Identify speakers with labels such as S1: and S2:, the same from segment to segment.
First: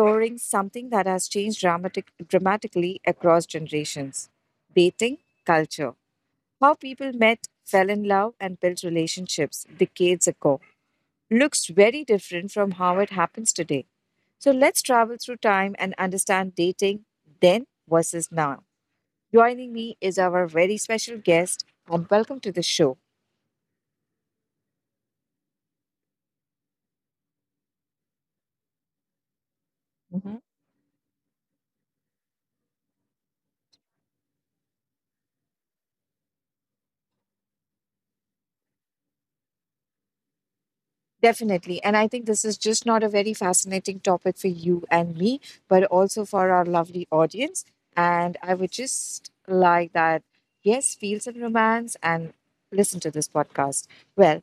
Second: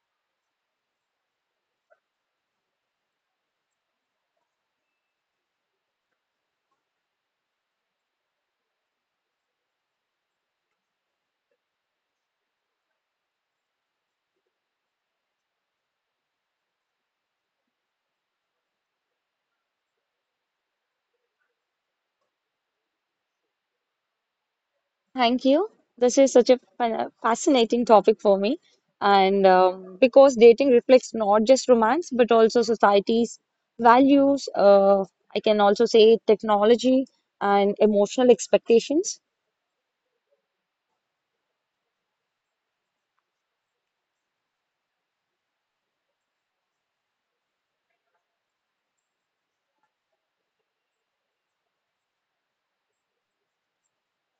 S1: exploring something that has changed dramatically across generations dating culture. How people met, fell in love, and built relationships decades ago looks very different from how it happens today. So let's travel through time and understand dating then versus now. Joining me is our very special guest, and welcome to the show.
S2: Thank you. This is such a fascinating topic for me. And Because dating reflects not just romance, but also society's values, I can also say technology and emotional expectations.
S1: Definitely. And I think this is just not a very fascinating topic for you and me, but also for our lovely audience. And I would just like that, yes, feel some romance and listen to this podcast. Well,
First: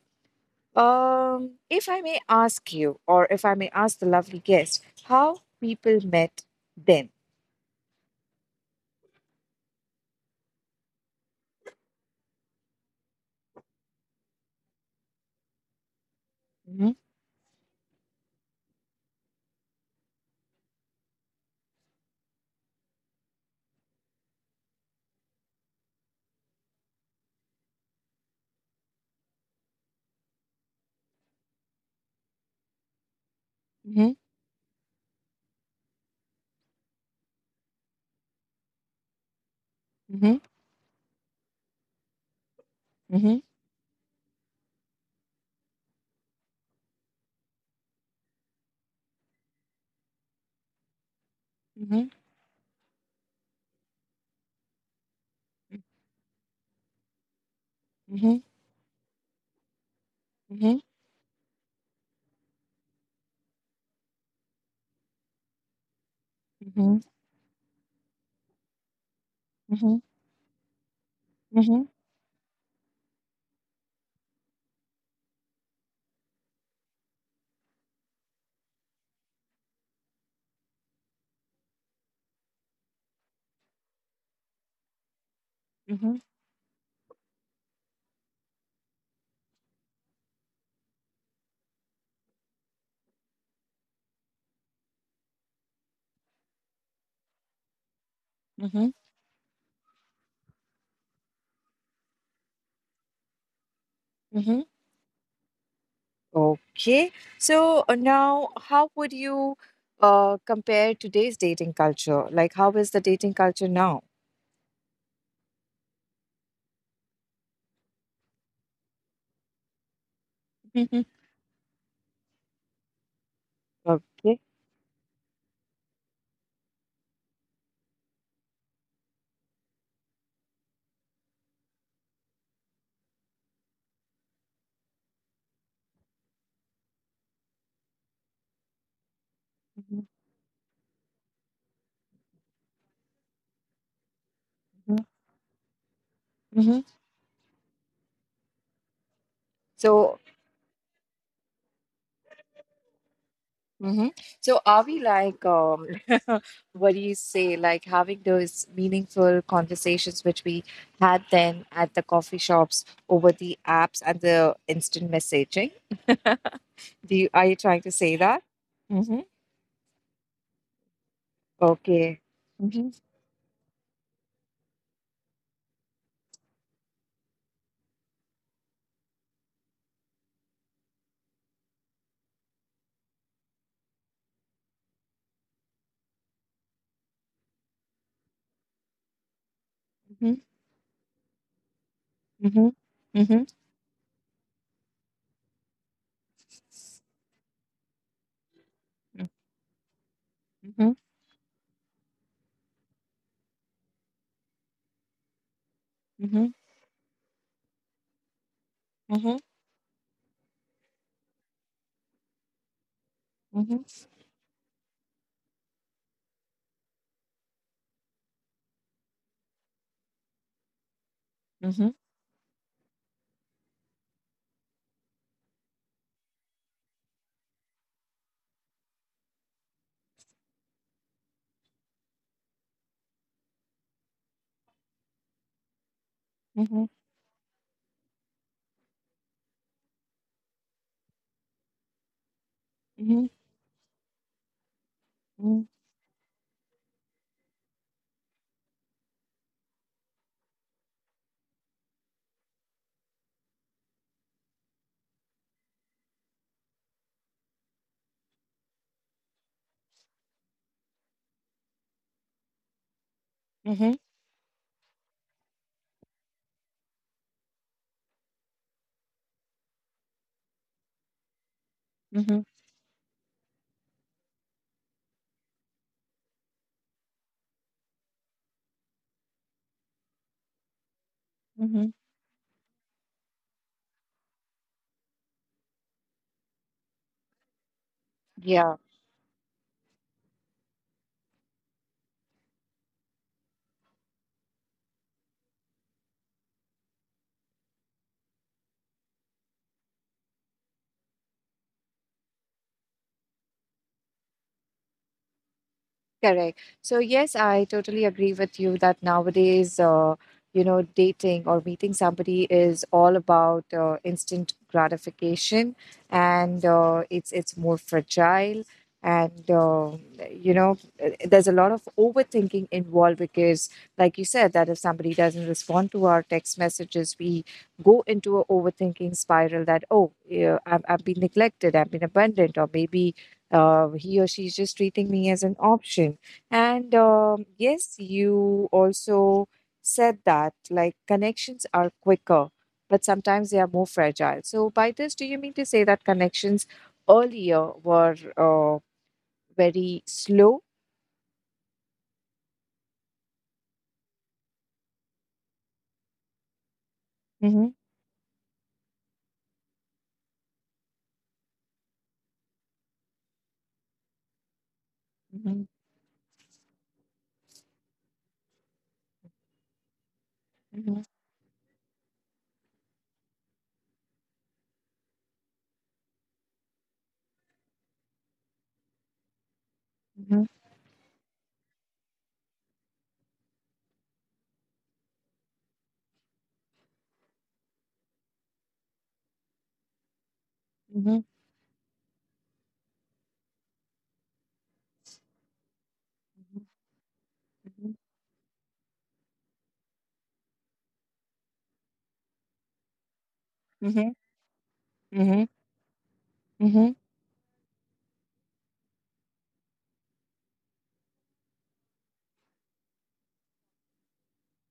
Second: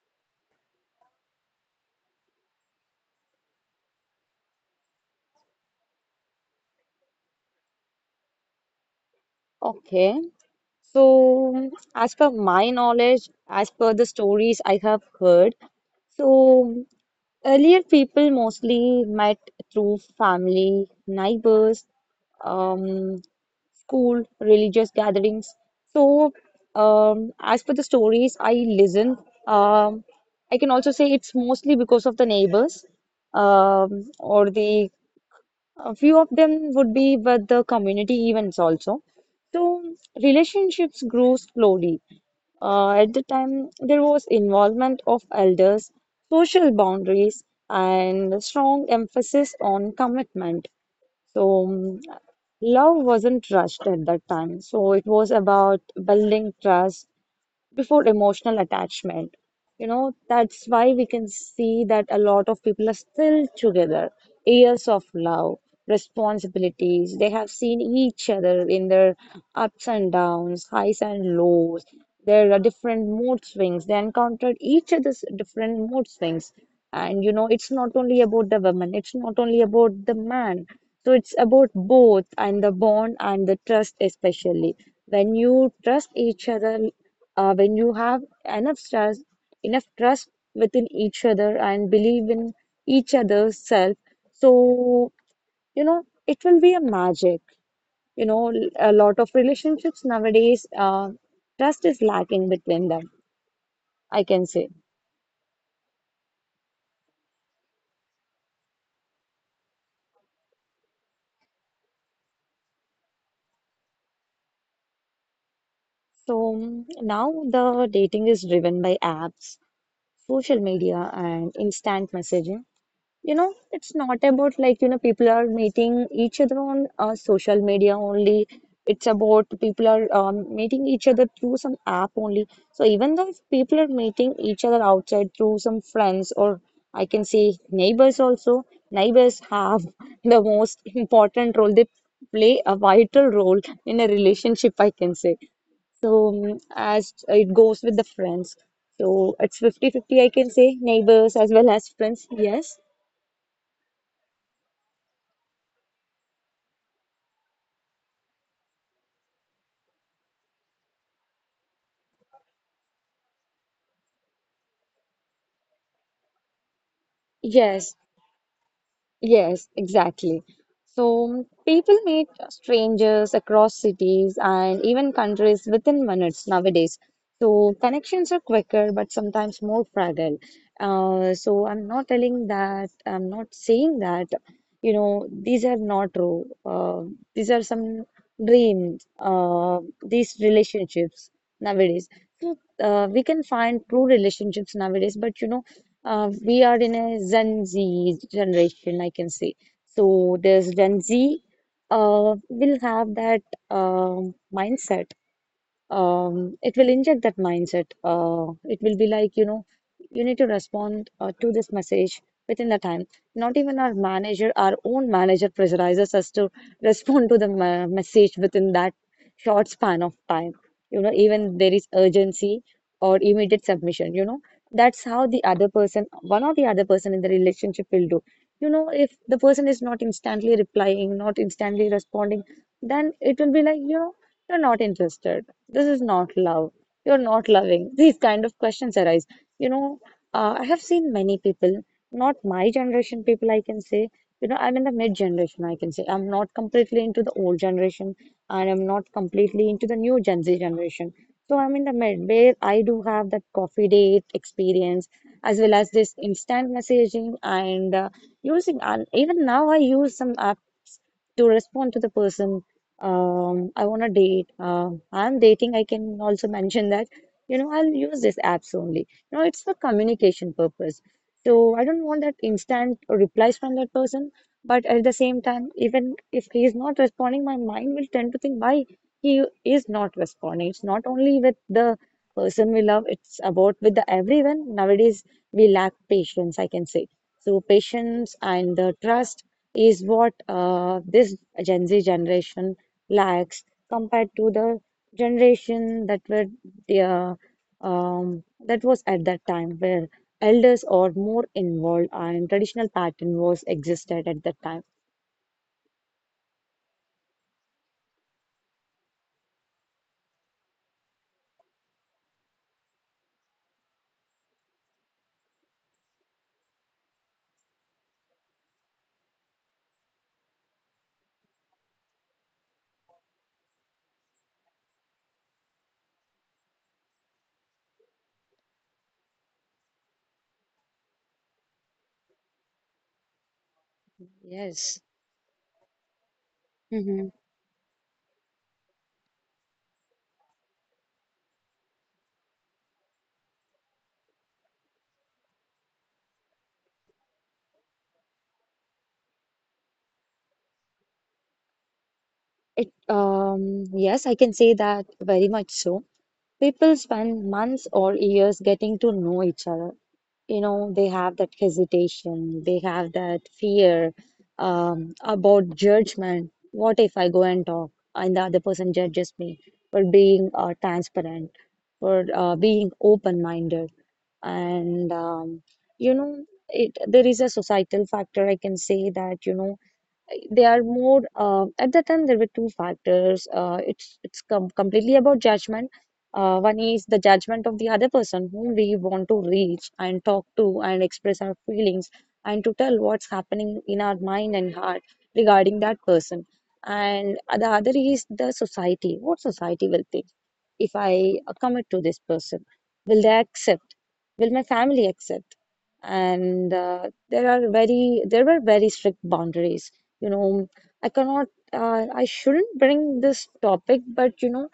S1: if I may ask you, or if I may ask the lovely guest, how people met then.
S2: Okay. So, as per my knowledge, as per the stories I have heard, so
S1: Mhm,
S2: earlier people mostly met through family, neighbors, um, school, religious gatherings. So, as for the stories I listen, um, I can also say it's mostly because of the neighbors,
S1: mhm,
S2: or the a few of them would be with the community events also. So,
S1: mhm,
S2: relationships grew slowly. At the
S1: mhm,
S2: time, there was involvement of elders, social boundaries, and a strong emphasis on commitment. So, mm,
S1: mhm,
S2: Love wasn't rushed at that time. So, it was about building trust, before
S1: mhm,
S2: emotional attachment. You know, that's
S1: mhm,
S2: why we can see that a lot of people are still together. Years of love,
S1: mhm,
S2: responsibilities, they have seen each other in their ups
S1: mhm,
S2: and downs, highs and
S1: mhm,
S2: lows.
S1: mhm,
S2: There are different mood swings. They encountered each other's different mood swings. And you know, it's not only about the woman, it's not only about the man. So it's about both and the bond and the trust, especially. When you trust
S1: mhm,
S2: each other, when you have enough trust within each other and believe in each other's self, so you know it will be a magic. You know, a
S1: mhm,
S2: lot of relationships nowadays, trust is lacking between them, I can say.
S1: mhm, okay. So now, how would you compare today's dating culture? Like, how is the dating culture now?
S2: So mm, Now the dating is driven by apps, social media,
S1: Mhm.
S2: and instant messaging. You know it's not
S1: Okay.
S2: about like you know people are meeting each other on social media only. It's about people are meeting each other through some app only. So even though if people are meeting each other outside through some friends, or I can say neighbors also, neighbors have
S1: Mhm,
S2: the most important role. They play a vital role in a relationship, I
S1: mhm,
S2: can say. So
S1: mhm.
S2: as it goes with the friends, so it's 50-50.
S1: So,
S2: I can say neighbors as well as friends, yes.
S1: mhm. So are we like, what do you say, like having those meaningful conversations which we had then at the coffee shops over the apps and the instant messaging? Do you, are you trying
S2: Yes,
S1: to say that? Mm-hmm.
S2: yes, exactly. So people
S1: Okay.
S2: meet
S1: Mm-hmm.
S2: strangers across cities and even countries within minutes nowadays. So connections are quicker, but sometimes more fragile. So I'm not telling that, I'm not saying that, you know, these are not true. These are some dreams, these
S1: Mm-hmm.
S2: relationships nowadays. So
S1: Mm-hmm.
S2: uh, we can
S1: Mm-hmm.
S2: find true relationships nowadays, but you know, we are in a Gen Z generation, I can say. So this
S1: Mm-hmm.
S2: Gen Z will have that mindset.
S1: Mhm,
S2: It will inject that mindset. It will be like,
S1: mhm,
S2: you know, you need to respond to this message within the time. Not even
S1: mhm,
S2: our manager, our own manager pressurizes us to respond to the message within that short span of time. You know, even there is
S1: mhm,
S2: urgency or immediate submission, you know, that's how the other person, one or the other person in the relationship will do. You know, if the person is not instantly replying, not instantly responding, then it will be like, you know, you're not interested, this is not love.
S1: mhm,
S2: You're not loving. These kind of questions arise. You know, I have seen many people, not my generation
S1: mhm,
S2: people, I can say. You know, I'm in the mid generation,
S1: mhm,
S2: I can say. I'm not completely into the old generation, and I'm not completely into the new Gen Z generation. So I'm in the mid where I do have that coffee date experience as well as this instant messaging and using, and even now I use some apps to respond to the person I
S1: mhm,
S2: want to date. I'm dating. I can also mention that, you know, I'll use these apps only. You know, it's for communication purpose. So I don't want that
S1: mhm,
S2: instant replies from that person. But at the same time, even if he is not responding, my mind will tend to think why he is not responding. It's not only with the
S1: mhm.
S2: person we love, it's about with the everyone. Nowadays, we lack patience, I can say. So patience and
S1: Yeah.
S2: the trust is what this Gen Z generation lakhs compared to the generation that were uh, that was at that time where elders are more involved and traditional pattern was existed at that time.
S1: Correct. So, yes, I totally agree with you that nowadays, you know, dating or meeting somebody is all about instant gratification, and it's more fragile, and you know, there's a lot of overthinking involved because, like you said, that if somebody doesn't respond to our text messages, we go into a overthinking spiral that oh, yeah, I've been neglected, I've been abandoned, or maybe he or she is just
S2: Yes.
S1: treating me as an option. And
S2: Mhm.
S1: yes, you also said that like connections are quicker, but sometimes they are more fragile. So by this, do you mean to say that connections earlier were very slow?
S2: Yes, I can say that very much so. People spend
S1: Mm-hmm.
S2: months or years getting to know each other. You know they have that hesitation, they have that fear
S1: Mm-hmm.
S2: about judgment. What if I go and talk and the other person judges me for being
S1: Mm-hmm.
S2: transparent, for being open-minded, and you know, it there is a societal factor, I can say, that you know
S1: Mm-hmm.
S2: they are more, at that time there were two factors. It's completely about judgment. One is the judgment of the other person whom we want to reach and talk to and
S1: Mm-hmm.
S2: express our feelings and to tell what's happening in our mind and heart regarding that person. And the other
S1: Mm-hmm.
S2: is the society, what society will think if I commit to this person. Will they accept?
S1: Mm-hmm.
S2: Will my family
S1: Mm-hmm.
S2: accept? And
S1: Mm-hmm.
S2: There are very there were very strict boundaries. You know, I cannot, I shouldn't bring this topic, but you know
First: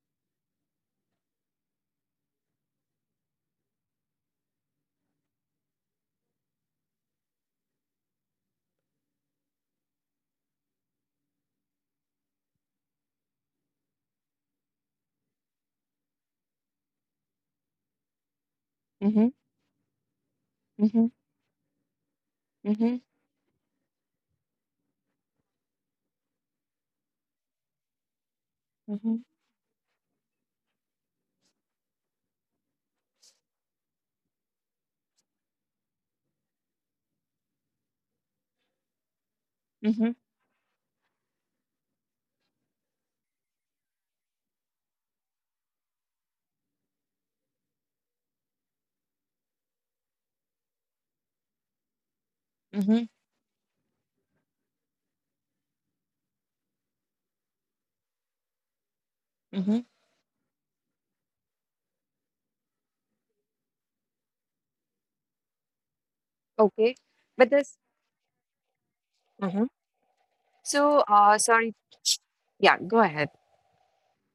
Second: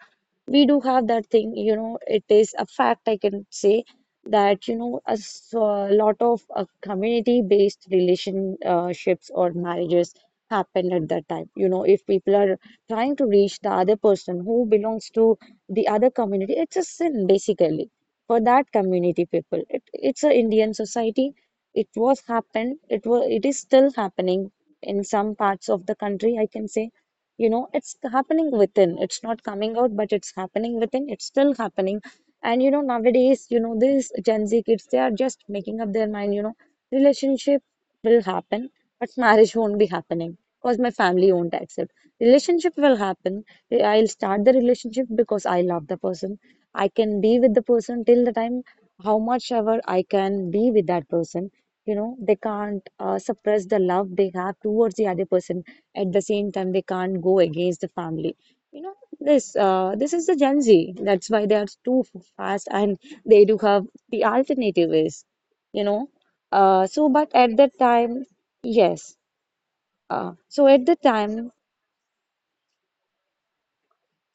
S2: we do have that thing. You know it is a fact, I can say, that you know a lot of community based relationships or marriages happen at that time. You know if people are trying to reach the other person who belongs to the other community, it's a sin basically for that community
S1: Mm-hmm.
S2: people. It's a Indian
S1: Mm-hmm.
S2: society. It was happened, it was, it is still happening in some parts of the country, I can say. You know it's happening within,
S1: Mm-hmm.
S2: it's not coming out, but it's happening within, it's still happening. And you know nowadays, you know these Gen Z kids, they are just making up their mind. You know, relationship will happen, but marriage won't be happening because my family won't accept. Relationship will happen. I'll start the relationship because I love the person. I can be with the person till the time, how much ever I can be with that person. You know, they can't
S1: Mm-hmm.
S2: suppress the love they have towards the other person. At the same time, they can't go against the family. You know,
S1: Mm-hmm.
S2: this is the Gen Z. That's why they are too fast, and they do have the alternative is, you know.
S1: Okay,
S2: So, but
S1: but
S2: at
S1: this.
S2: that time, yes. So at the
S1: So,
S2: time,
S1: sorry. Yeah, go ahead.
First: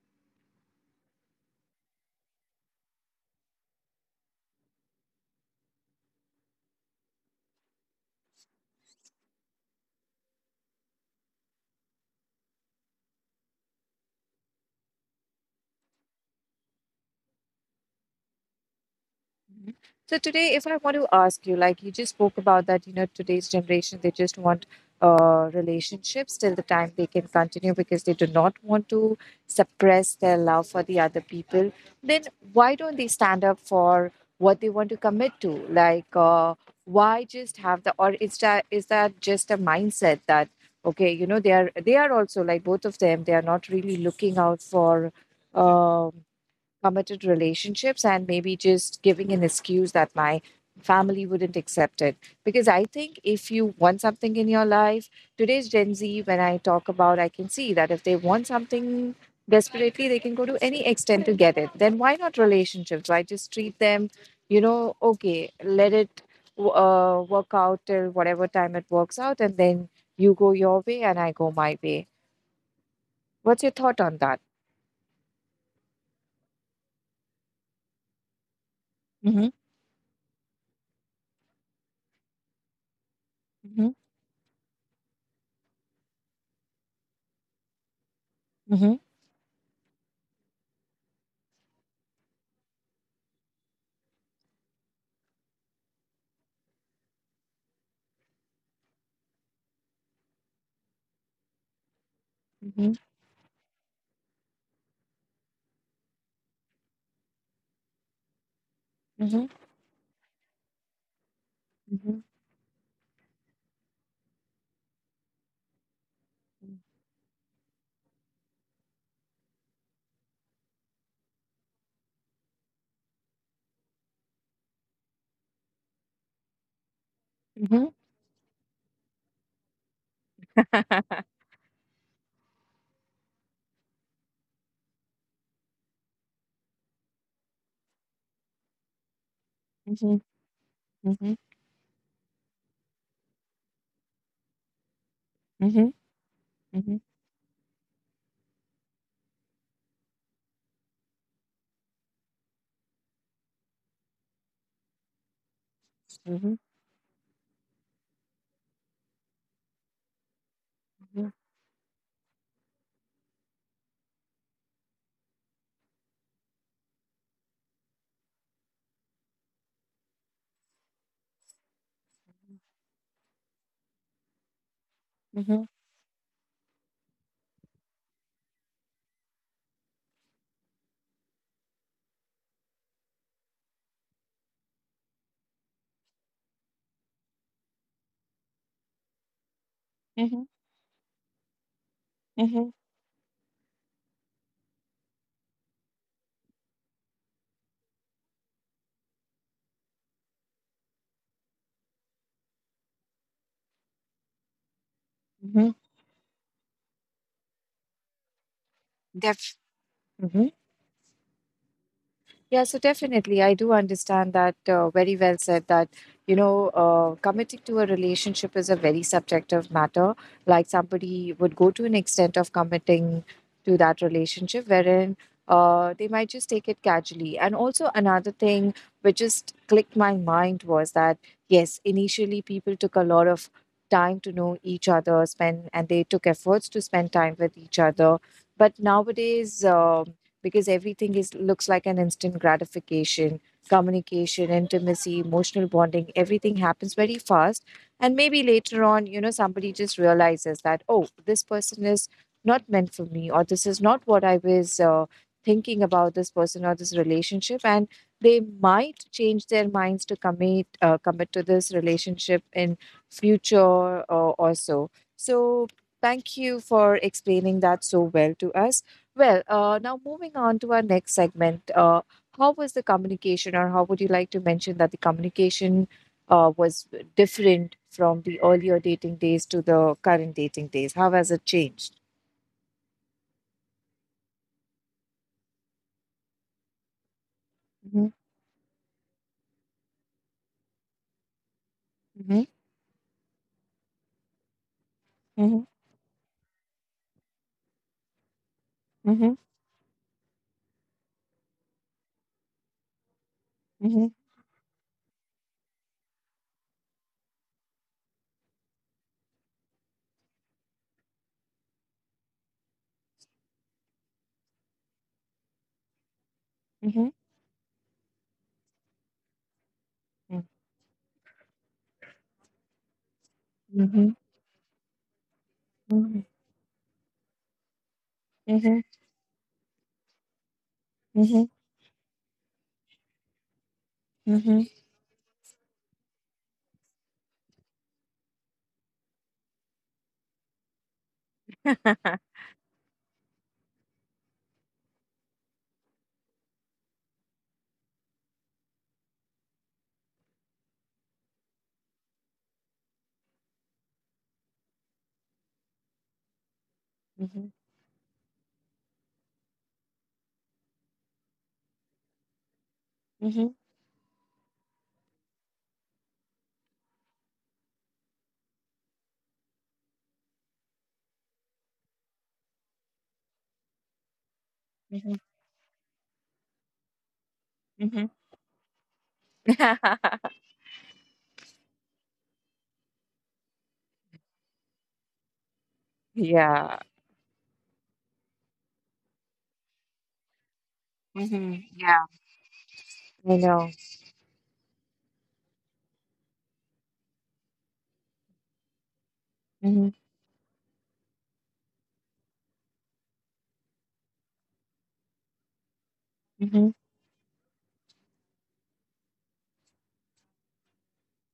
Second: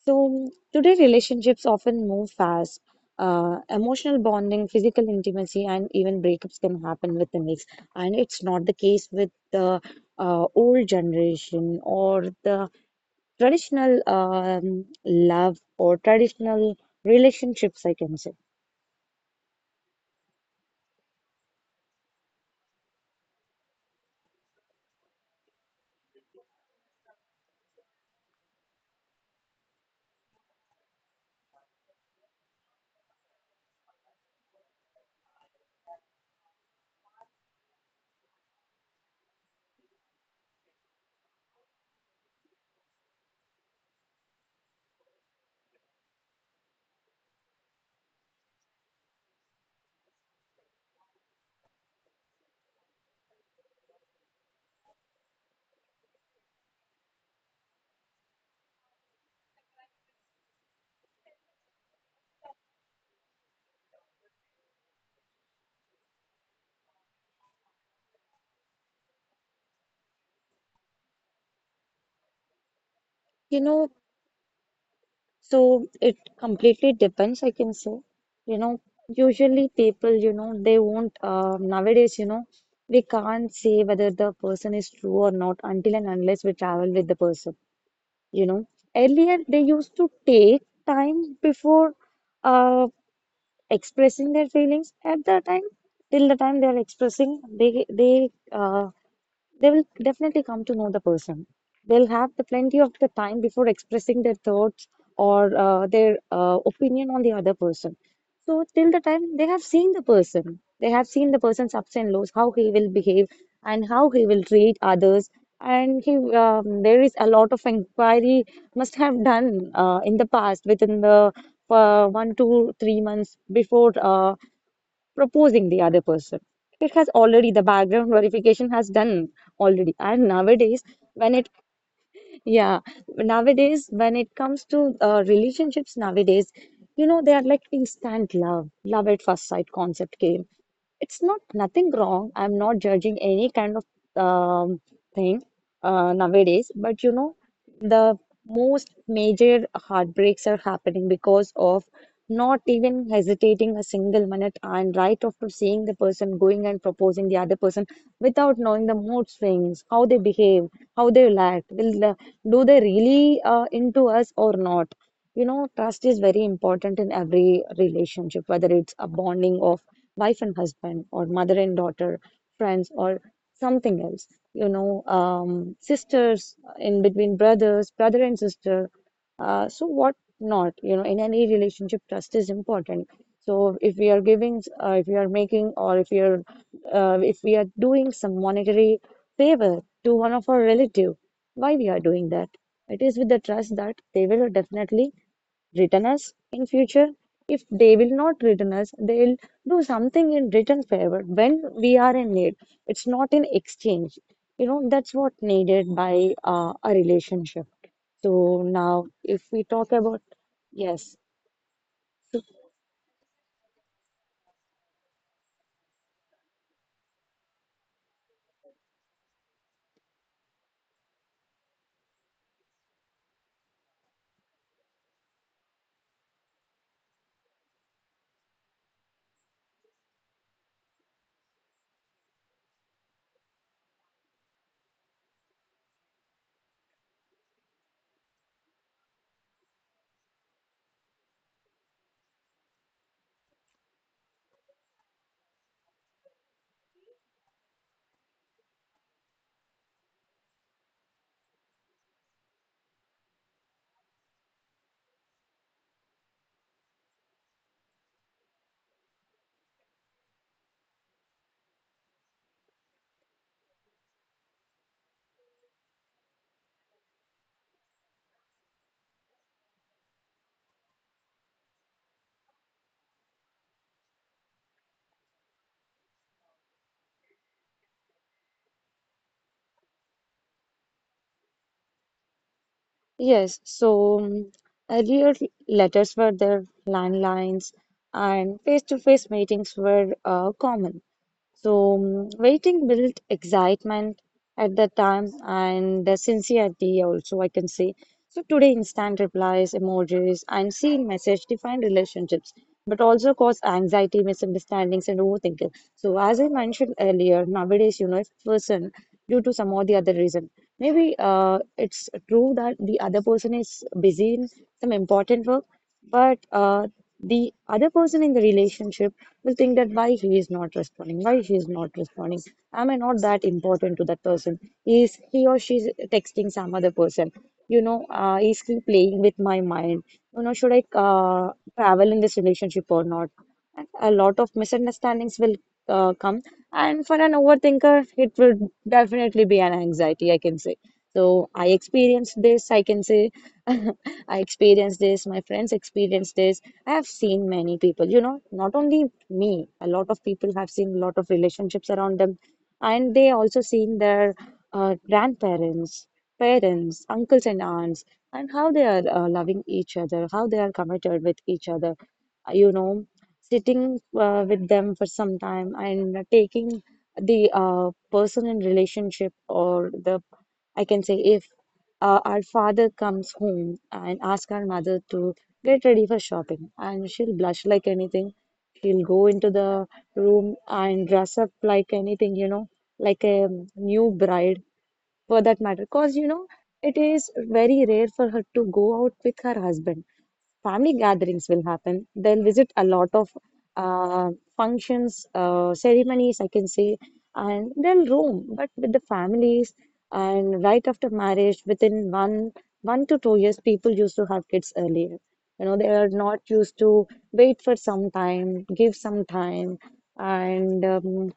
S2: so today relationships often move fast. Emotional bonding, physical intimacy, and even breakups can happen within weeks. And it's not the case with the old generation or the traditional love or traditional relationships, I can say.
S1: Mhm. So today, if I want to ask you, like you just spoke about that, you know, today's generation, they just want relationships till the time they can continue because they do not want to suppress their love for the other people. Then why don't they stand up for what they want to commit to? Like, why just have the, or is that just a mindset that okay, you know, they are also like both of them, they are not really looking out for. Um, committed relationships and maybe just giving an excuse that my family wouldn't accept it because I think if you want something in your life, today's Gen Z, when I talk about, I can see that if they want something desperately, they can go to any extent to get it. Then why not relationships? Why just treat them, you know, okay, let it work out till whatever time it works out, and then you go your way and I go my way.
S2: You
S1: What's your
S2: know,
S1: thought on that?
S2: so it completely depends, I can say. You know,
S1: Mm-hmm,
S2: usually people, you know, they won't, nowadays, you know, we can't say
S1: mm-hmm,
S2: whether the person is true or not until and unless we travel with the person, you know.
S1: mm-hmm,
S2: Earlier, they used to take time before uh, expressing their feelings. At the time, till the time they are expressing, they they will definitely come to know the person. They'll have the plenty of
S1: mm-hmm,
S2: the time before expressing their thoughts, or their opinion on the other person. So till the time they have seen the person, they have seen the person's ups and
S1: mm-hmm.
S2: lows, how he will behave and how he will treat others.
S1: Mhm,
S2: There is a lot of inquiry must have done in the past within the one, two, 3 months before. Proposing the other person. It has already, the
S1: mhm,
S2: background verification has done already. And nowadays, when yeah, nowadays, when it comes to relationships nowadays, you know, they are like instant love, love at first sight concept
S1: mhm,
S2: came. It's
S1: mhm,
S2: not nothing wrong. I'm not judging any kind of um, thing
S1: mhm,
S2: nowadays,
S1: mhm,
S2: but you know, the most major heartbreaks are happening because of not even hesitating a single minute and right after seeing the person
S1: mhm,
S2: going and proposing the other person without knowing the mood swings, how they behave, how they will act, will the, do they really into us or not? You know, trust is very important in every relationship, whether it's a bonding of wife and husband, or mother and daughter, friends, or something else. You know,
S1: mhm,
S2: sisters in between brothers, brother and sister. So what not? You know, in any relationship, trust is important. So if we are giving, if we are making, or if we are doing some monetary favor to one
S1: mhm,
S2: of our relative, why we are doing that?
S1: mhm,
S2: It is with the trust that they will definitely return us in future. If they will not return us, they'll do something in return favor when we are in need. It's not in exchange. That's what
S1: mhm,
S2: needed by a relationship. So now, if
S1: def
S2: we talk about, yes, so,
S1: yeah, so definitely, I do understand that very well said that, you know, committing to a relationship is a very subjective matter. Like somebody would go to an extent of committing to that relationship, wherein they might just take it casually. And also, another thing which just clicked my mind was that, yes, initially people took a lot of time to know each other, spend, and they took efforts to spend time with each other. But nowadays, um, because everything is looks like an instant gratification, communication, intimacy, emotional bonding, everything happens very fast, and maybe later on, you know, somebody just realizes that oh, this person is not meant for me, or this is not what I was thinking about this person or this relationship, and they might change their minds to commit commit to this relationship in future, or so, so thank you for explaining that so well to us. Well, now moving on to our next segment, how was the communication, or how would you like to mention that the communication was different from the earlier dating days to the current dating days? How has it changed?
S2: yes, earlier letters were there, landlines,
S1: Mhm,
S2: and face-to-face meetings were common. So
S1: mhm,
S2: waiting built excitement at that time
S1: mhm,
S2: and the sincerity also, I can say. So today, instant
S1: mhm,
S2: replies, emojis, and seen message define relationships, but also cause
S1: mhm,
S2: anxiety, misunderstandings, and overthinking. So as I mentioned earlier, nowadays, you know, if person due to some or the other reason, maybe it's true that the other person is busy in some important work, but
S1: mhm,
S2: the other person in the relationship will think that why he is not responding, why she is not responding. Am I not that important to
S1: mhm,
S2: that person? Is he or she is
S1: mhm,
S2: texting some other person? You know, is he
S1: mhm,
S2: playing with my mind? You know, should I
S1: mhm, mhm,
S2: travel in this relationship or not? And a lot of
S1: mhm,
S2: misunderstandings will come, and for an overthinker, it will definitely be an anxiety, I can say. So I experienced this, I can say. I experienced this, my friends experienced this. I have seen many people, you know, not only me. A lot of people have seen a lot of relationships around them, and they also seen their grandparents, parents, uncles and aunts, and how they are loving each other, how they are committed with each other. You know,
S1: mhm,
S2: sitting with them for some time and taking the person in relationship or the, I can say, if our father comes home and asks our mother
S1: mhm, mhm,
S2: to get ready for shopping, and she'll blush like
S1: mhm.
S2: anything. She'll go into the room and dress up like anything, you know, like a new bride for that matter. Because, you know,
S1: Yeah.
S2: it is very rare for her to go out with her husband. Family gatherings will
S1: Mhm,
S2: happen.
S1: yeah.
S2: They'll visit a lot of
S1: I know.
S2: uh, functions, ceremonies, I can say, and they'll roam. But with the families,
S1: Mhm,
S2: and right after marriage, within 1 to 2 years, people used to have kids earlier. You know, they are not
S1: mhm,
S2: used to wait for some time, give some time, and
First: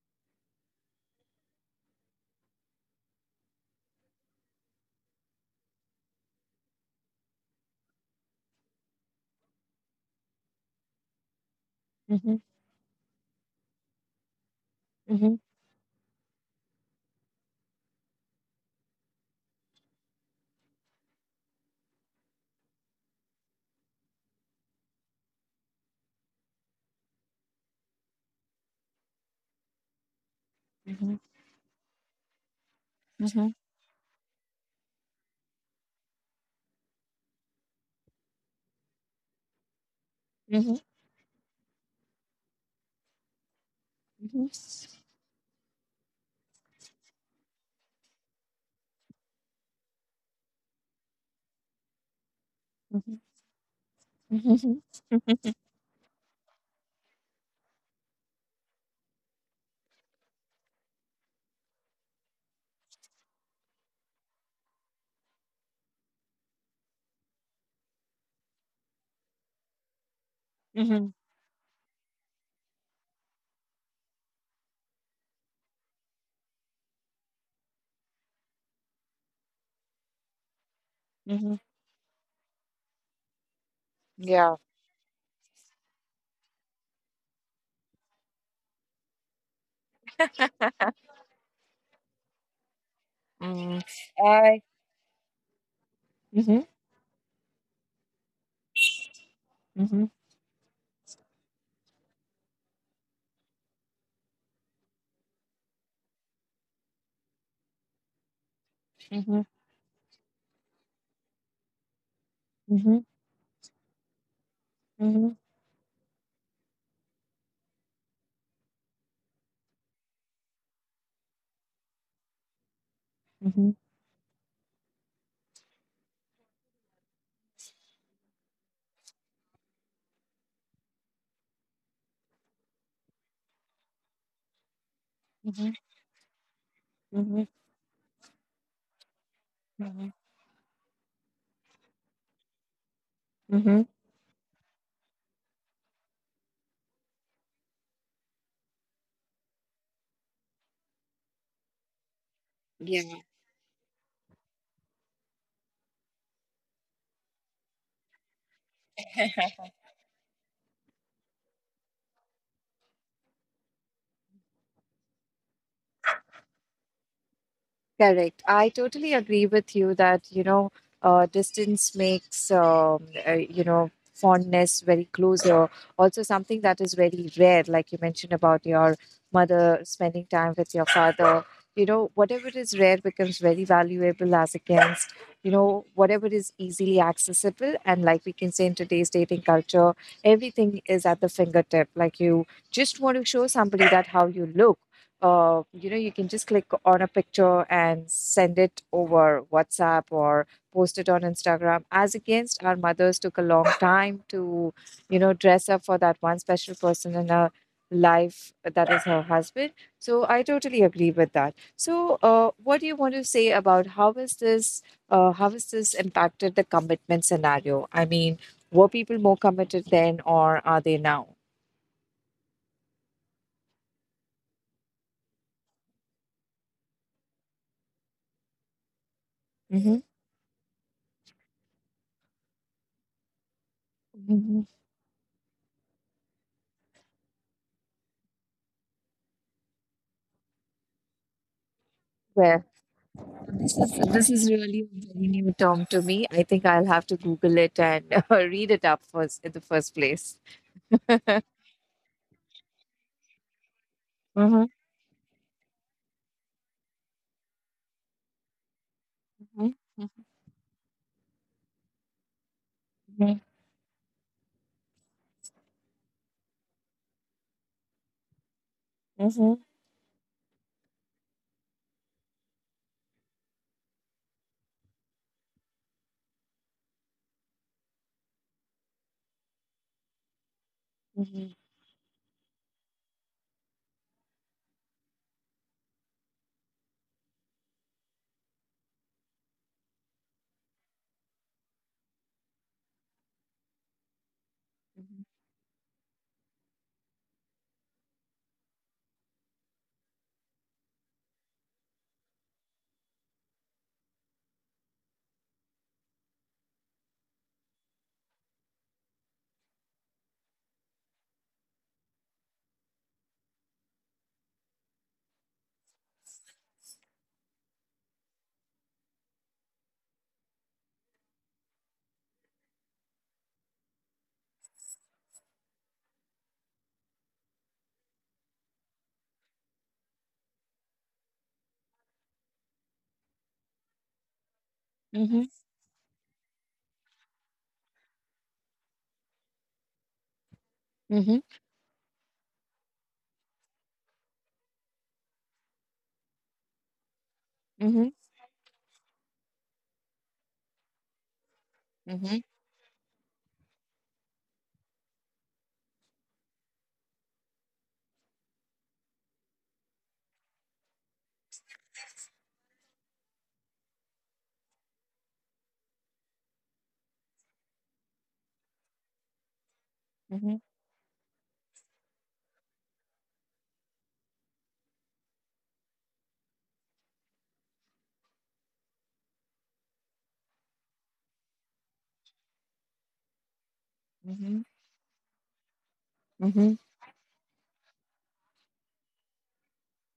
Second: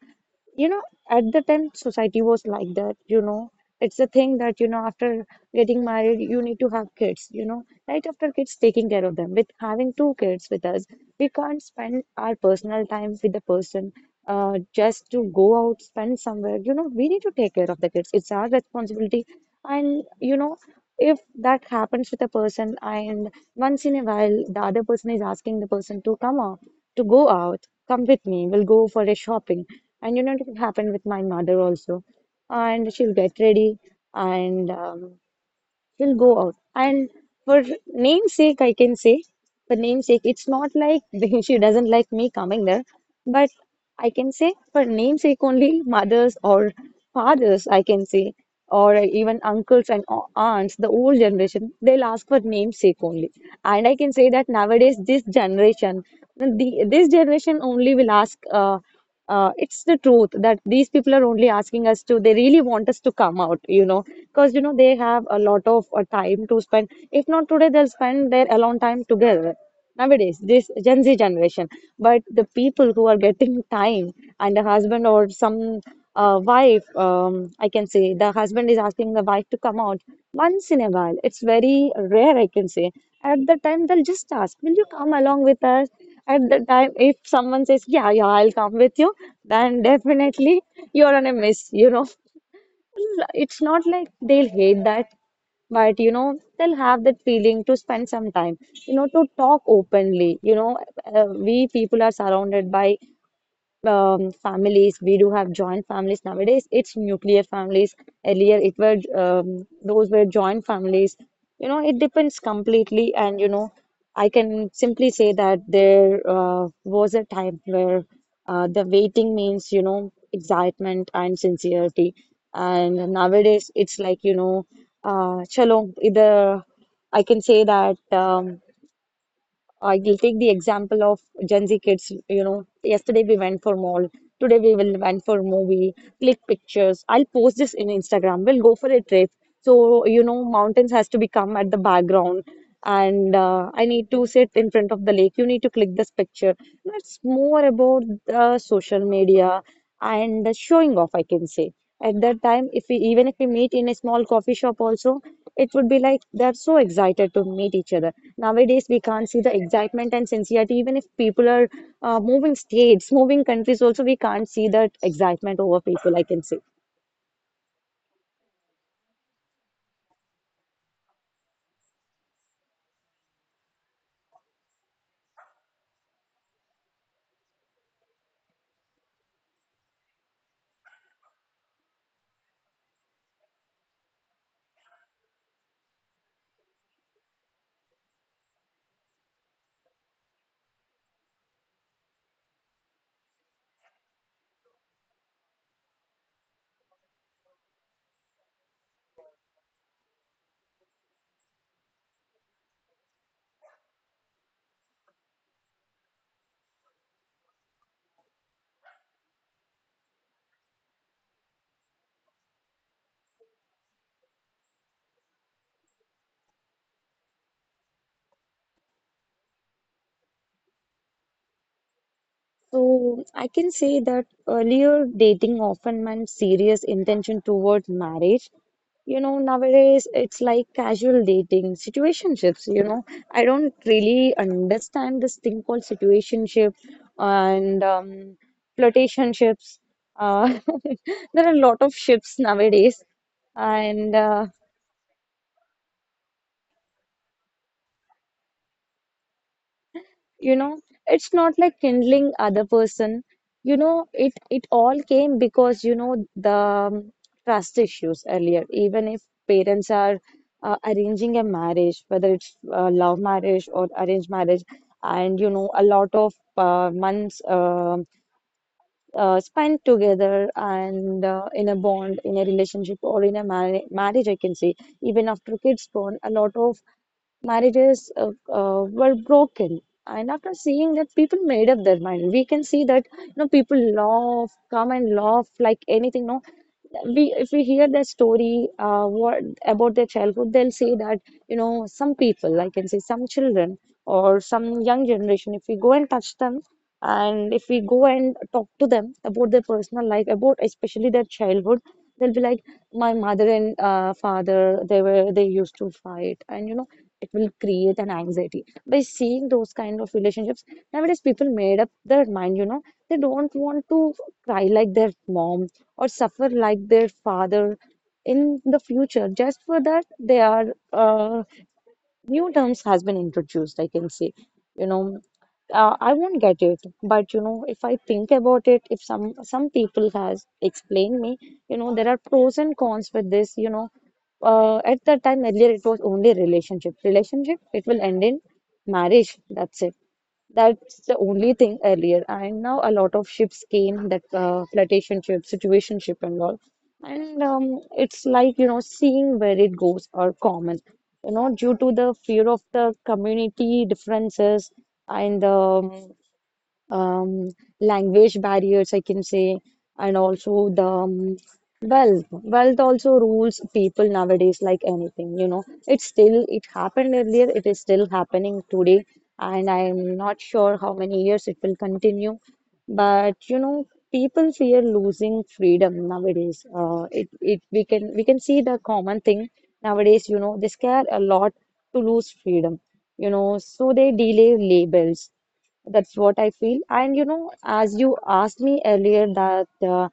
S2: you know at the time society was like that, you know, it's a thing that, you know, after getting married you need to have kids, you know, right after kids taking care of them, with having two kids with us, we can't spend our
S1: mhm,
S2: personal time with the person, just to
S1: mhm,
S2: go out spend somewhere, you know, we need to take care of the kids, it's our responsibility. And you know, if that happens with a person, and once in a while, the other person is asking the person to come out, to go out, come with me, we'll go for a shopping. And you know, it happened with
S1: mhm,
S2: my mother also. And she'll get
S1: mhm,
S2: ready, and she'll go out. And for name's sake, I can say, for name's sake, it's not
S1: mhm,
S2: like she doesn't like me coming there, but I can
S1: mhm.
S2: say for name's sake only mothers or fathers, I can say, or even uncles and aunts, the old generation, they'll ask for name's sake
S1: Mhm,
S2: only. And I can say that
S1: mhm,
S2: nowadays, this
S1: mhm,
S2: generation, this generation only will ask. It's the truth that these people are only asking us, to they really want us to come out, you know, because you know they have a lot of time to spend, if not today they'll spend their alone time together nowadays, this gen
S1: mhm,
S2: z generation. But the people who are getting time, and a husband or some wife, I can say the husband is asking the wife to come out once in a while. It's
S1: mhm.
S2: very rare, I can say. At the time, they'll just
S1: Yeah.
S2: ask, will you come along with us? At the time, if someone says, yeah, yeah, I'll come with you, then definitely you're on a miss, you know. It's
S1: Mm.
S2: not like they'll
S1: I.
S2: hate that, but you know,
S1: Mhm,
S2: they'll have that feeling to spend some time, you know, to talk
S1: mhm,
S2: openly. You know, we people are surrounded by families. We do have joint families nowadays. It's nuclear families. Earlier, it were
S1: mhm,
S2: those were joint families. You know, it depends
S1: mhm,
S2: completely. And you know, I can simply say
S1: mhm,
S2: that there was a time where the waiting means, you know, excitement and sincerity. And nowadays,
S1: mhm,
S2: it's like, you know, chalo, either I can say that. I will take the example of Gen Z kids. You know, yesterday we went for mall. Today we will went for
S1: mhm,
S2: movie. Click pictures. I'll
S1: mhm,
S2: post this in Instagram. We'll go for a trip. So
S1: mhm,
S2: you know, mountains has to become at the background, and
S1: mhm.
S2: I need to sit in front of the lake. You need to click this picture. It's more about the social media and the showing off. I can say at that time, if we
S1: Yeah.
S2: even if we meet in a small coffee shop, also it would be like they're so excited to meet each other. Nowadays, we can't see the excitement and sincerity. Even if people are moving states, moving countries, also we can't see that excitement over people, I can say.
S1: Correct. I totally agree with you that, you know, distance makes, you know, fondness very closer. Also, something that is very rare, like you mentioned about your mother spending time with your father. You know, whatever is rare becomes very valuable as against, you know, whatever is easily accessible. And like we can say in today's dating culture, everything is at the fingertip. Like you just want to show somebody that how you look, you know, you can just click on a picture and send it over WhatsApp or post it on Instagram. As against our mothers took a long time to, you know, dress up for that one special person in her life, that is her husband. So I totally agree with that. So what do you want to say about how is this how has this impacted the commitment scenario? I mean, were people more committed then or are they now?
S2: So I can say that earlier dating often meant serious intention towards marriage. You know,
S1: Mm-hmm.
S2: nowadays it's like casual dating, situationships, you know. I don't really
S1: Mhm.
S2: understand this thing called situationship and flirtationships. Uh, there are a lot of ships nowadays,
S1: This is,
S2: and
S1: this is really a very new term to me. I think I'll have to Google it and read it up first in the first place.
S2: you know it's not like kindling other person, you know, it
S1: Mhm,
S2: it all came because you know the trust issues earlier, even if
S1: mhm,
S2: parents are arranging a marriage, whether it's love
S1: mhm,
S2: marriage or arranged marriage, and you know a lot of months
S1: mhm,
S2: spent together and in a bond, in a relationship or in a marriage, I can say, even after kids born, a lot of marriages were broken. And after seeing that, people
S1: mhm,
S2: made up their mind. We can see that, you know, people love come and love like anything. No, we if we hear their story, what about their childhood, they'll say that, you know, some people, I can say, some children or some young generation, if we go and touch them, and if we go and talk to them about their personal life, about especially their childhood, they'll be like, my mother and father, they used to fight, and you know it will create an anxiety by seeing those kind of relationships. Nowadays people made up their mind, you know, they don't want to cry like their mom or suffer like their father in the future. Just for that, there are uh, new terms has been introduced. I can say, you know, I won't get it, but you know, if I think about it, if some people has explained me, you know, there are pros and cons with this. You know, at that
S1: mhm,
S2: time earlier it was only relationship. Relationship it will end in marriage. That's it, that's the
S1: mhm,
S2: only thing earlier. And now a lot of ships came, that flirtation ship, situation ship, and all. And
S1: mhm, mhm,
S2: it's like, you know, seeing where it goes are common. You know, due to the fear of the community differences and um, language barriers, I can say, and also the wealth. Wealth also rules people nowadays like anything, you know. It's still, it happened earlier, it is still happening today, and I'm not
S1: mhm,
S2: sure how many years it will continue. But you know, people fear losing freedom nowadays. It we can see the common thing nowadays, you know, they scare a lot to lose freedom, you know, so they delay labels, that's what I
S1: mhm, mhm,
S2: feel. And you know, as you asked me earlier that uh,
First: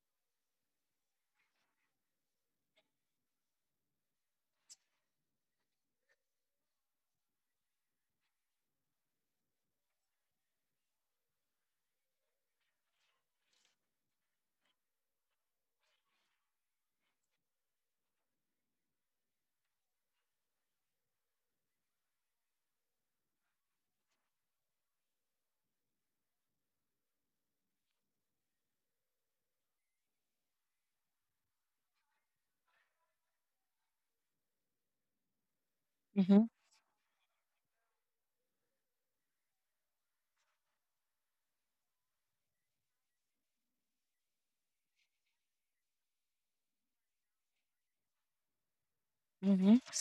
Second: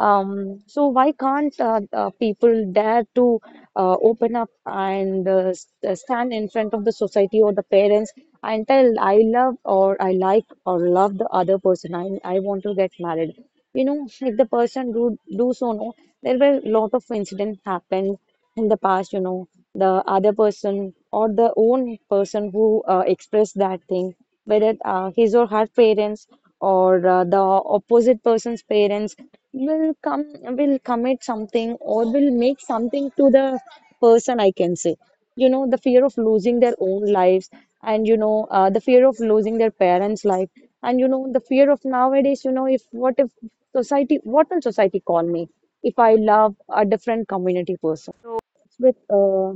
S2: um, so why can't people dare to open up and stand in front of the society or the parents, until I love or I like or love the other person, I want to get married. You know, if the person do so, no, there were a lot of incidents happened in the past. You know, the other person or the own person who expressed that thing, whether his or her parents or the opposite person's parents will come, will commit something, or will make something to the person. I can say, you know, the fear of
S1: mhm,
S2: losing their own lives, and you know, the fear of losing their parents life, and you know the fear of nowadays, you know, if, what if society, what will society call me if I love a different community person. So it's with
S1: mhm.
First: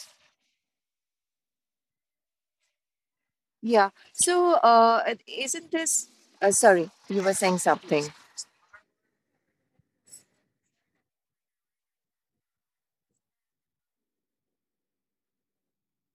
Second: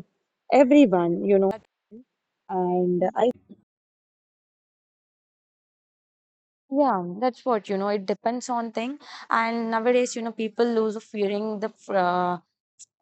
S2: everyone, you know, and
S1: Yeah.
S2: i
S1: So, it- isn't this? Sorry, you were saying something.
S2: yeah, that's what, you know, it depends on thing. And nowadays, you know, people lose of fearing the f- uh,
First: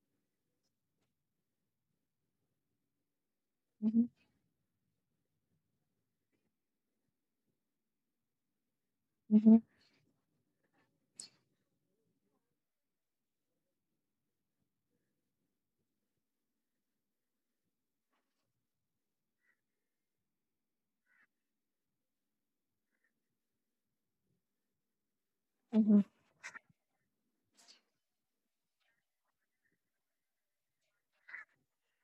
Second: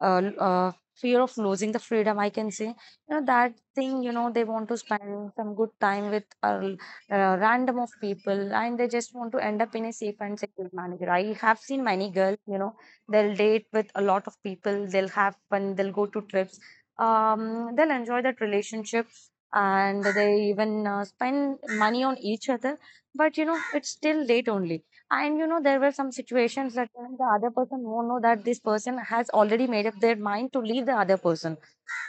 S2: uh, l- uh, fear of losing the freedom, I can say, you know, that
S1: Mhm,
S2: thing, you know, they want to spend some good time with a random of people, and they just
S1: mhm,
S2: want to end up in a safe and secure manager. I have seen many girls, you know, they'll date with a lot of people, they'll have fun, they'll go to trips, they'll enjoy that relationship, and they even spend money on each other. But you know, it's still late only. And you know, there were
S1: mhm,
S2: some situations that when the other person won't know that this person has already made up their mind to leave the other person.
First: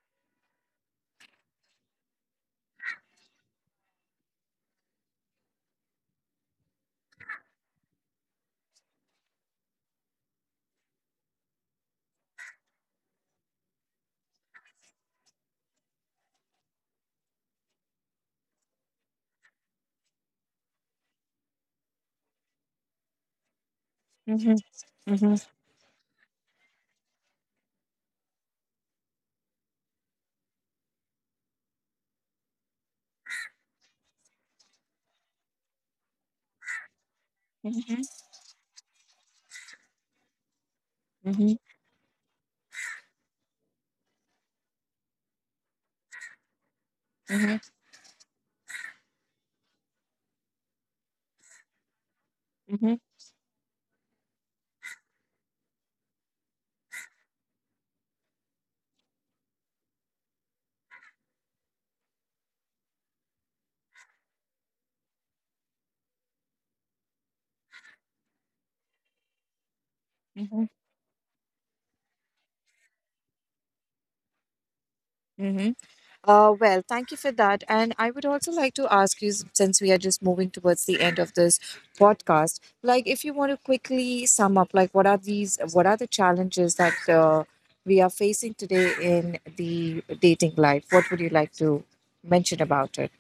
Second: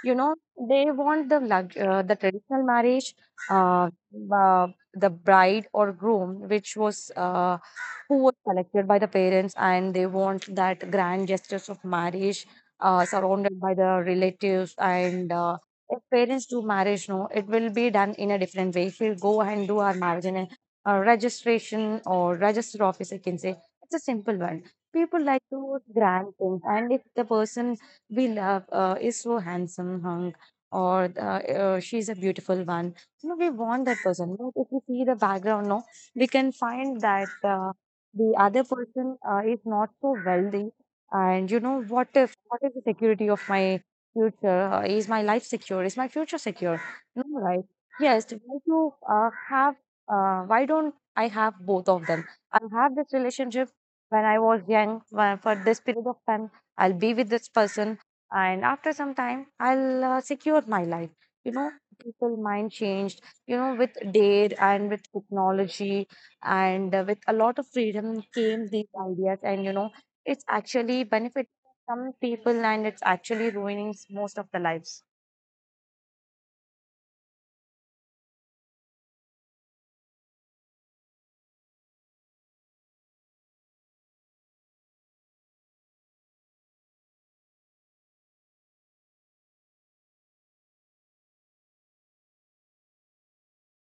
S2: You know, they want the the traditional marriage, uh, uh, the bride or groom, which was who was selected by the parents, and they want that grand gestures of marriage surrounded by the relatives, and if parents do marriage, no, it will be done in a different way. He'll go and do our marriage in a registration or register office, I can say. It's a simple one. People
S1: mhm,
S2: like to
S1: mhm,
S2: grand things. And if the person we love is so handsome hung, or the, she's a beautiful one, you know, we want that person. But if we see the background, no, we can find that the other
S1: mhm,
S2: person is not so wealthy. And you know,
S1: mhm,
S2: what
S1: mhm,
S2: if, what is the security of my future, is my life secure, is my future secure? No, right?
S1: mhm,
S2: Yes,
S1: mhm,
S2: why do have why don't I have both of them? I'll have this relationship
S1: mhm,
S2: when I was young, when, for this period of time, I'll be with this person, and after some time I'll secure my life. You know, people mind changed, you know, with date and with technology, and with a lot of freedom came these ideas. And you know, it's actually
S1: mhm,
S2: benefiting some people, and it's actually ruining most of the lives.
S1: mhm, well, thank you for that. And I would also like to ask you, since we are just moving towards the end of this podcast, like if you want to quickly sum up, like what are these, what are the challenges that we are facing today in the dating life? What would you like to mention about it?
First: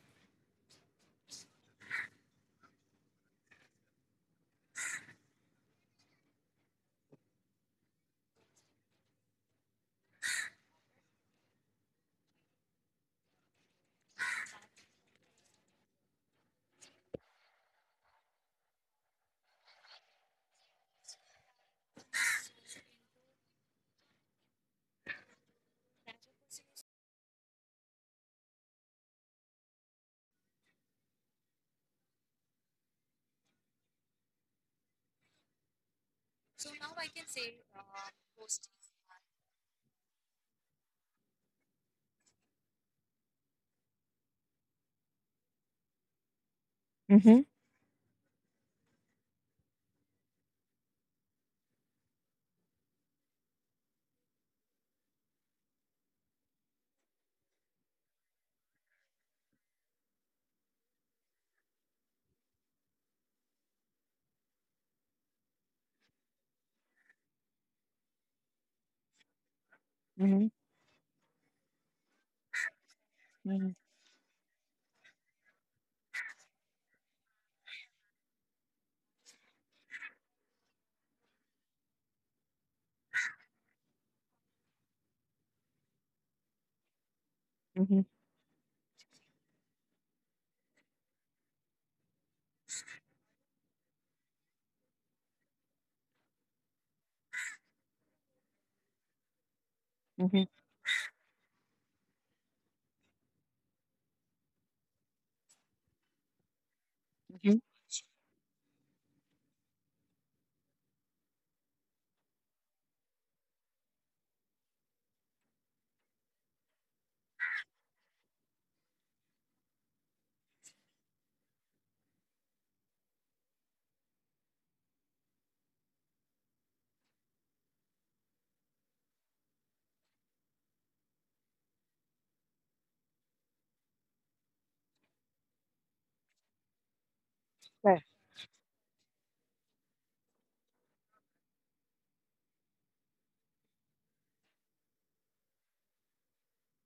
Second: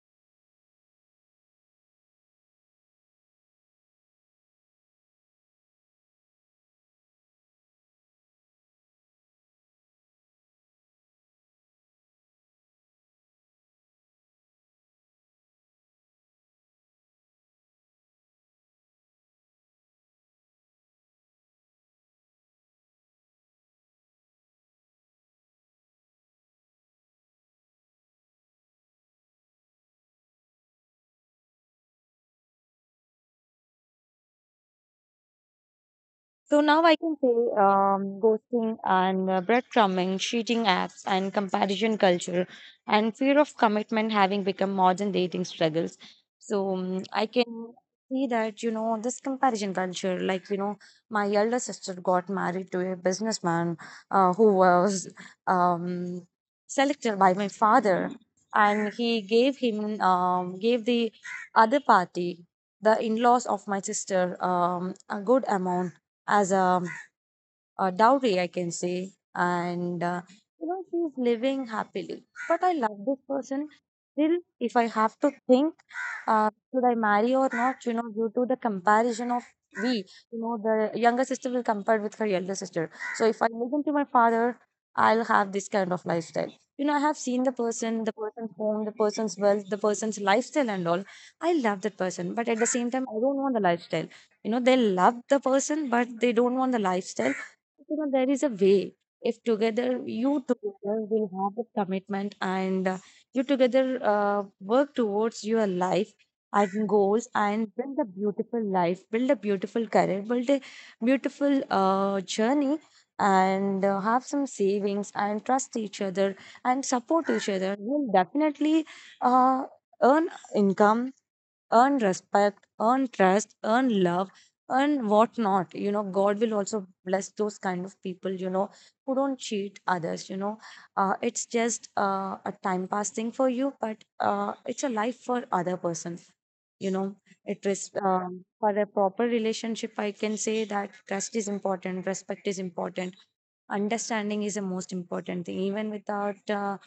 S2: So now I can say ghosting and breadcrumbing, cheating apps, and comparison culture, and fear of commitment having become modern dating struggles. So I
S1: Mm-hmm.
S2: can see that, you know, this comparison culture. Like you know, my elder sister got married to a businessman who was um, selected by my father, and he gave him gave the other party, the in-laws of my sister, a good amount as a dowry, I can say. And,
S1: Mm-hmm.
S2: you know, she's living happily. But I love this person. Still, if I have to think, should I marry or not, you know, due to the comparison of we, you know, the younger sister will compare with her elder sister. So if I listen to my father, I'll have this kind of lifestyle. You know, I have seen the
S1: Mm-hmm.
S2: person, the person's home, the person's wealth, the person's lifestyle, and all. I love that person, but at the same time, I don't want the lifestyle. You know, they love the person, but they don't want the lifestyle. You know, there is a way. If together,
S1: Mm-hmm.
S2: you together will have a commitment, and you together work towards your life and goals,
S1: Mm-hmm.
S2: and build a beautiful life, build a beautiful career, build a beautiful journey, and have some savings, and trust each other, and support each other, you'll definitely uh, earn income, earn respect, earn trust, earn love, earn whatnot. You know, God will also bless those kind of people, you know, who don't cheat others, you know. It's just a time pass thing for you, but it's a life for other person, you know. It is
S1: Right.
S2: for a proper relationship, I can say that trust is important, respect is important, understanding is the most important thing.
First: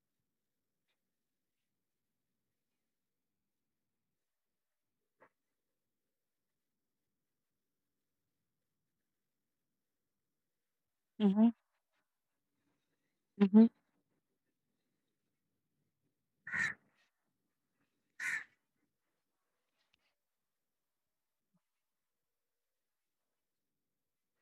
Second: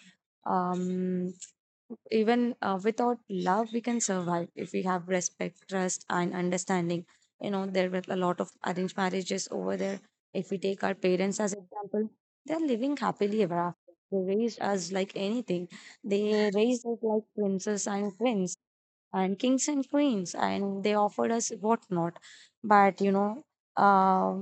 S2: um, even without love we can survive if we have respect, trust, and understanding. You know, there were a lot of arranged marriages over there. If we take our parents
S1: Mm-hmm.
S2: as example, they're living happily ever
S1: Mm-hmm.
S2: after. They raised us like anything. They raised us like princes and prince, and kings and queens, and they offered us whatnot. But you know, uh,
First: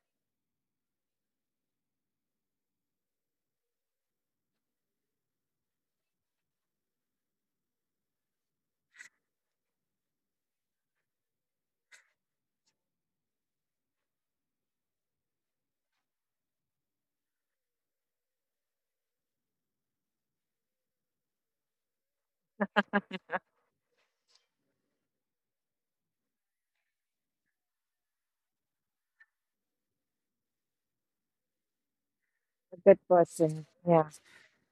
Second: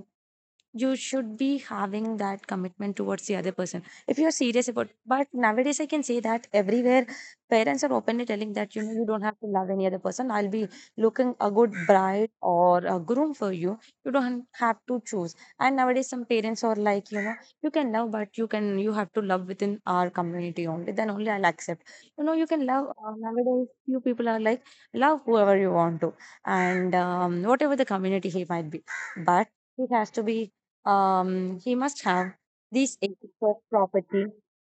S2: you should be having that commitment towards the other person if you are serious about. But nowadays I can say that everywhere parents are openly telling that, you know, you don't have to love any other person, I'll be looking a good bride or a groom for you, you don't have to choose. And nowadays some parents are like, you know, you can love, but you can, you have to love within our community, only then only I'll accept. You know, you can love nowadays few people are like, love whoever you want to. And whatever the community he might be, but he has to be he must have
S1: A
S2: this
S1: good
S2: acres of
S1: person. Yeah.
S2: property,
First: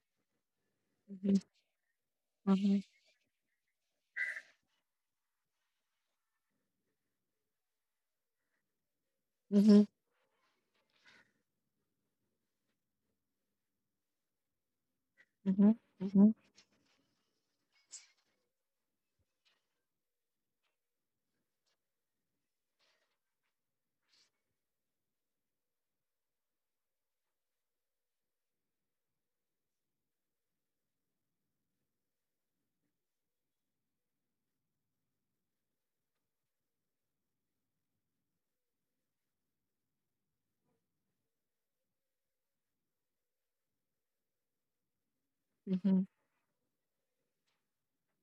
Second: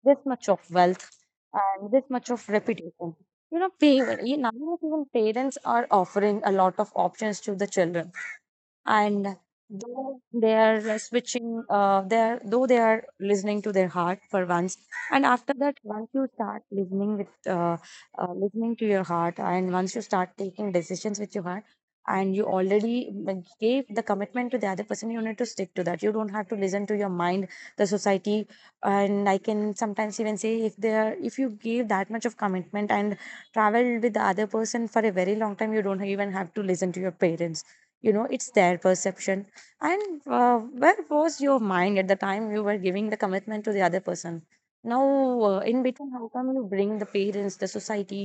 S2: this much of wealth,
S1: Mm-hmm.
S2: and this much of
S1: Mm-hmm.
S2: reputation. You know, pa- you- nowadays even parents are offering a lot of options to the children. And
S1: Mm-hmm.
S2: though they are switching they are, though they are listening to their heart for once, and after
S1: Mm-hmm.
S2: that, once you start listening with listening to your heart, and once you start taking decisions with your heart, and you already like, gave the commitment to the other person, you need to stick to that. You don't have to listen to your mind, the society. And I can sometimes even say, if they are, if you give that much of commitment and travel with the other person for a very long time, you don't even have to listen to your parents. You know, it's their perception. And where was your mind at the time you were giving the commitment to the other person? Now in
S1: Mm-hmm.
S2: between, how come you bring the parents, the society,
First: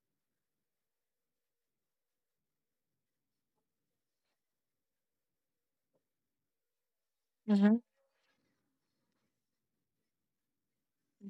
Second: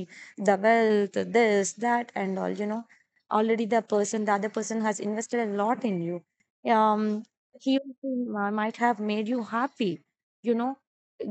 S2: the wealth, this that and all. You know, already the person, the other person has invested a lot in you. um
S1: Mm-hmm.
S2: he or she might have made you happy, you know.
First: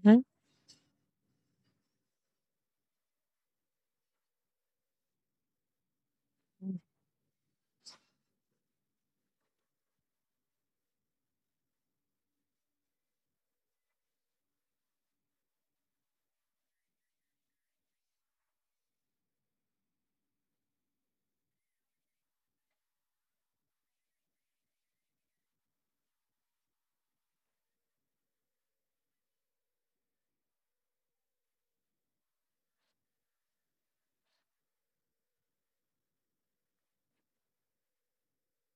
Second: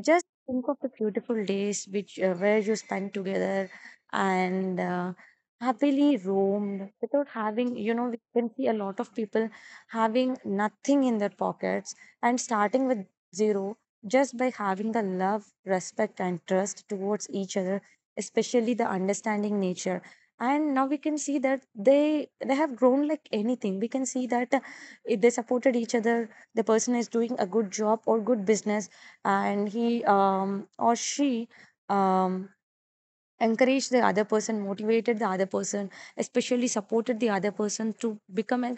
S2: Just think of the beautiful days which where you spend together, and happily
S1: Mm-hmm,
S2: roamed without having, you know, we can see a lot of people having nothing in their pockets and starting with zero, just by having the love, respect, and trust towards each other, especially the understanding nature. And now we can see that they have grown like anything. We can see that, if they supported each other, the person is doing a good job or good business, and he or she um, encouraged the other person, motivated the other person, especially supported the other person to become a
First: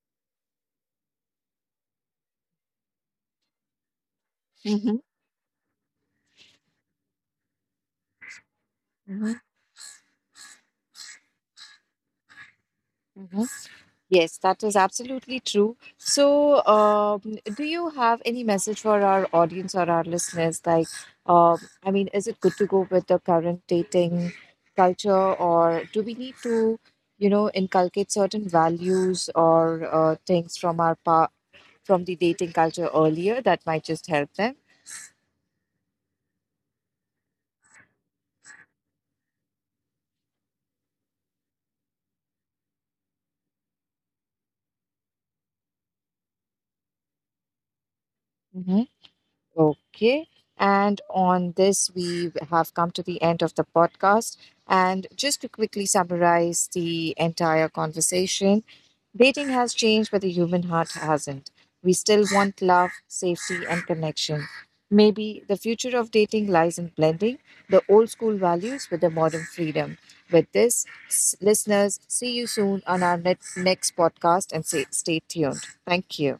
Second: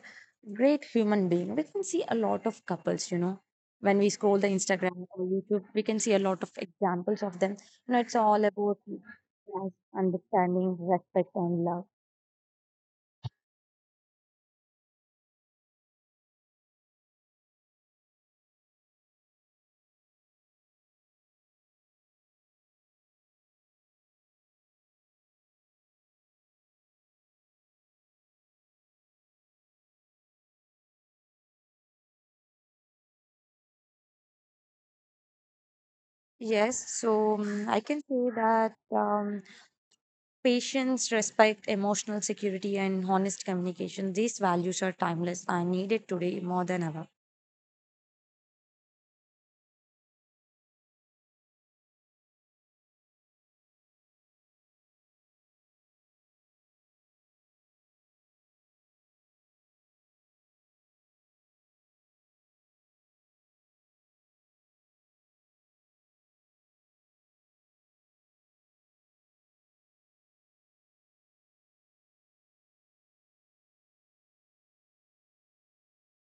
S2: great human being. We can see a lot of couples, you know, when we scroll the
S1: hmm,
S2: Instagram or YouTube, we can see a lot of examples of them. You know, it's all about trust, understanding, respect, and love.
S1: hmm. Yes, that is absolutely true. So, do you have any message for our audience or our listeners? Like, I mean, is it good to go with the current dating culture, or do we need to, you know, inculcate certain values or things from our pa from the dating culture earlier that might just help them?
S2: Yes, so I can say that patience, respect, emotional security, and honest communication, these values are timeless and needed today more than ever.
S1: Okay. And on this, we have come to the end of the podcast. And just to quickly summarize the entire conversation, dating has changed, but the human heart hasn't. We still want love, safety, and connection. Maybe the future of dating lies in blending the old school values with the modern freedom. With this, listeners, see you soon on our next podcast and say, stay tuned. Thank you.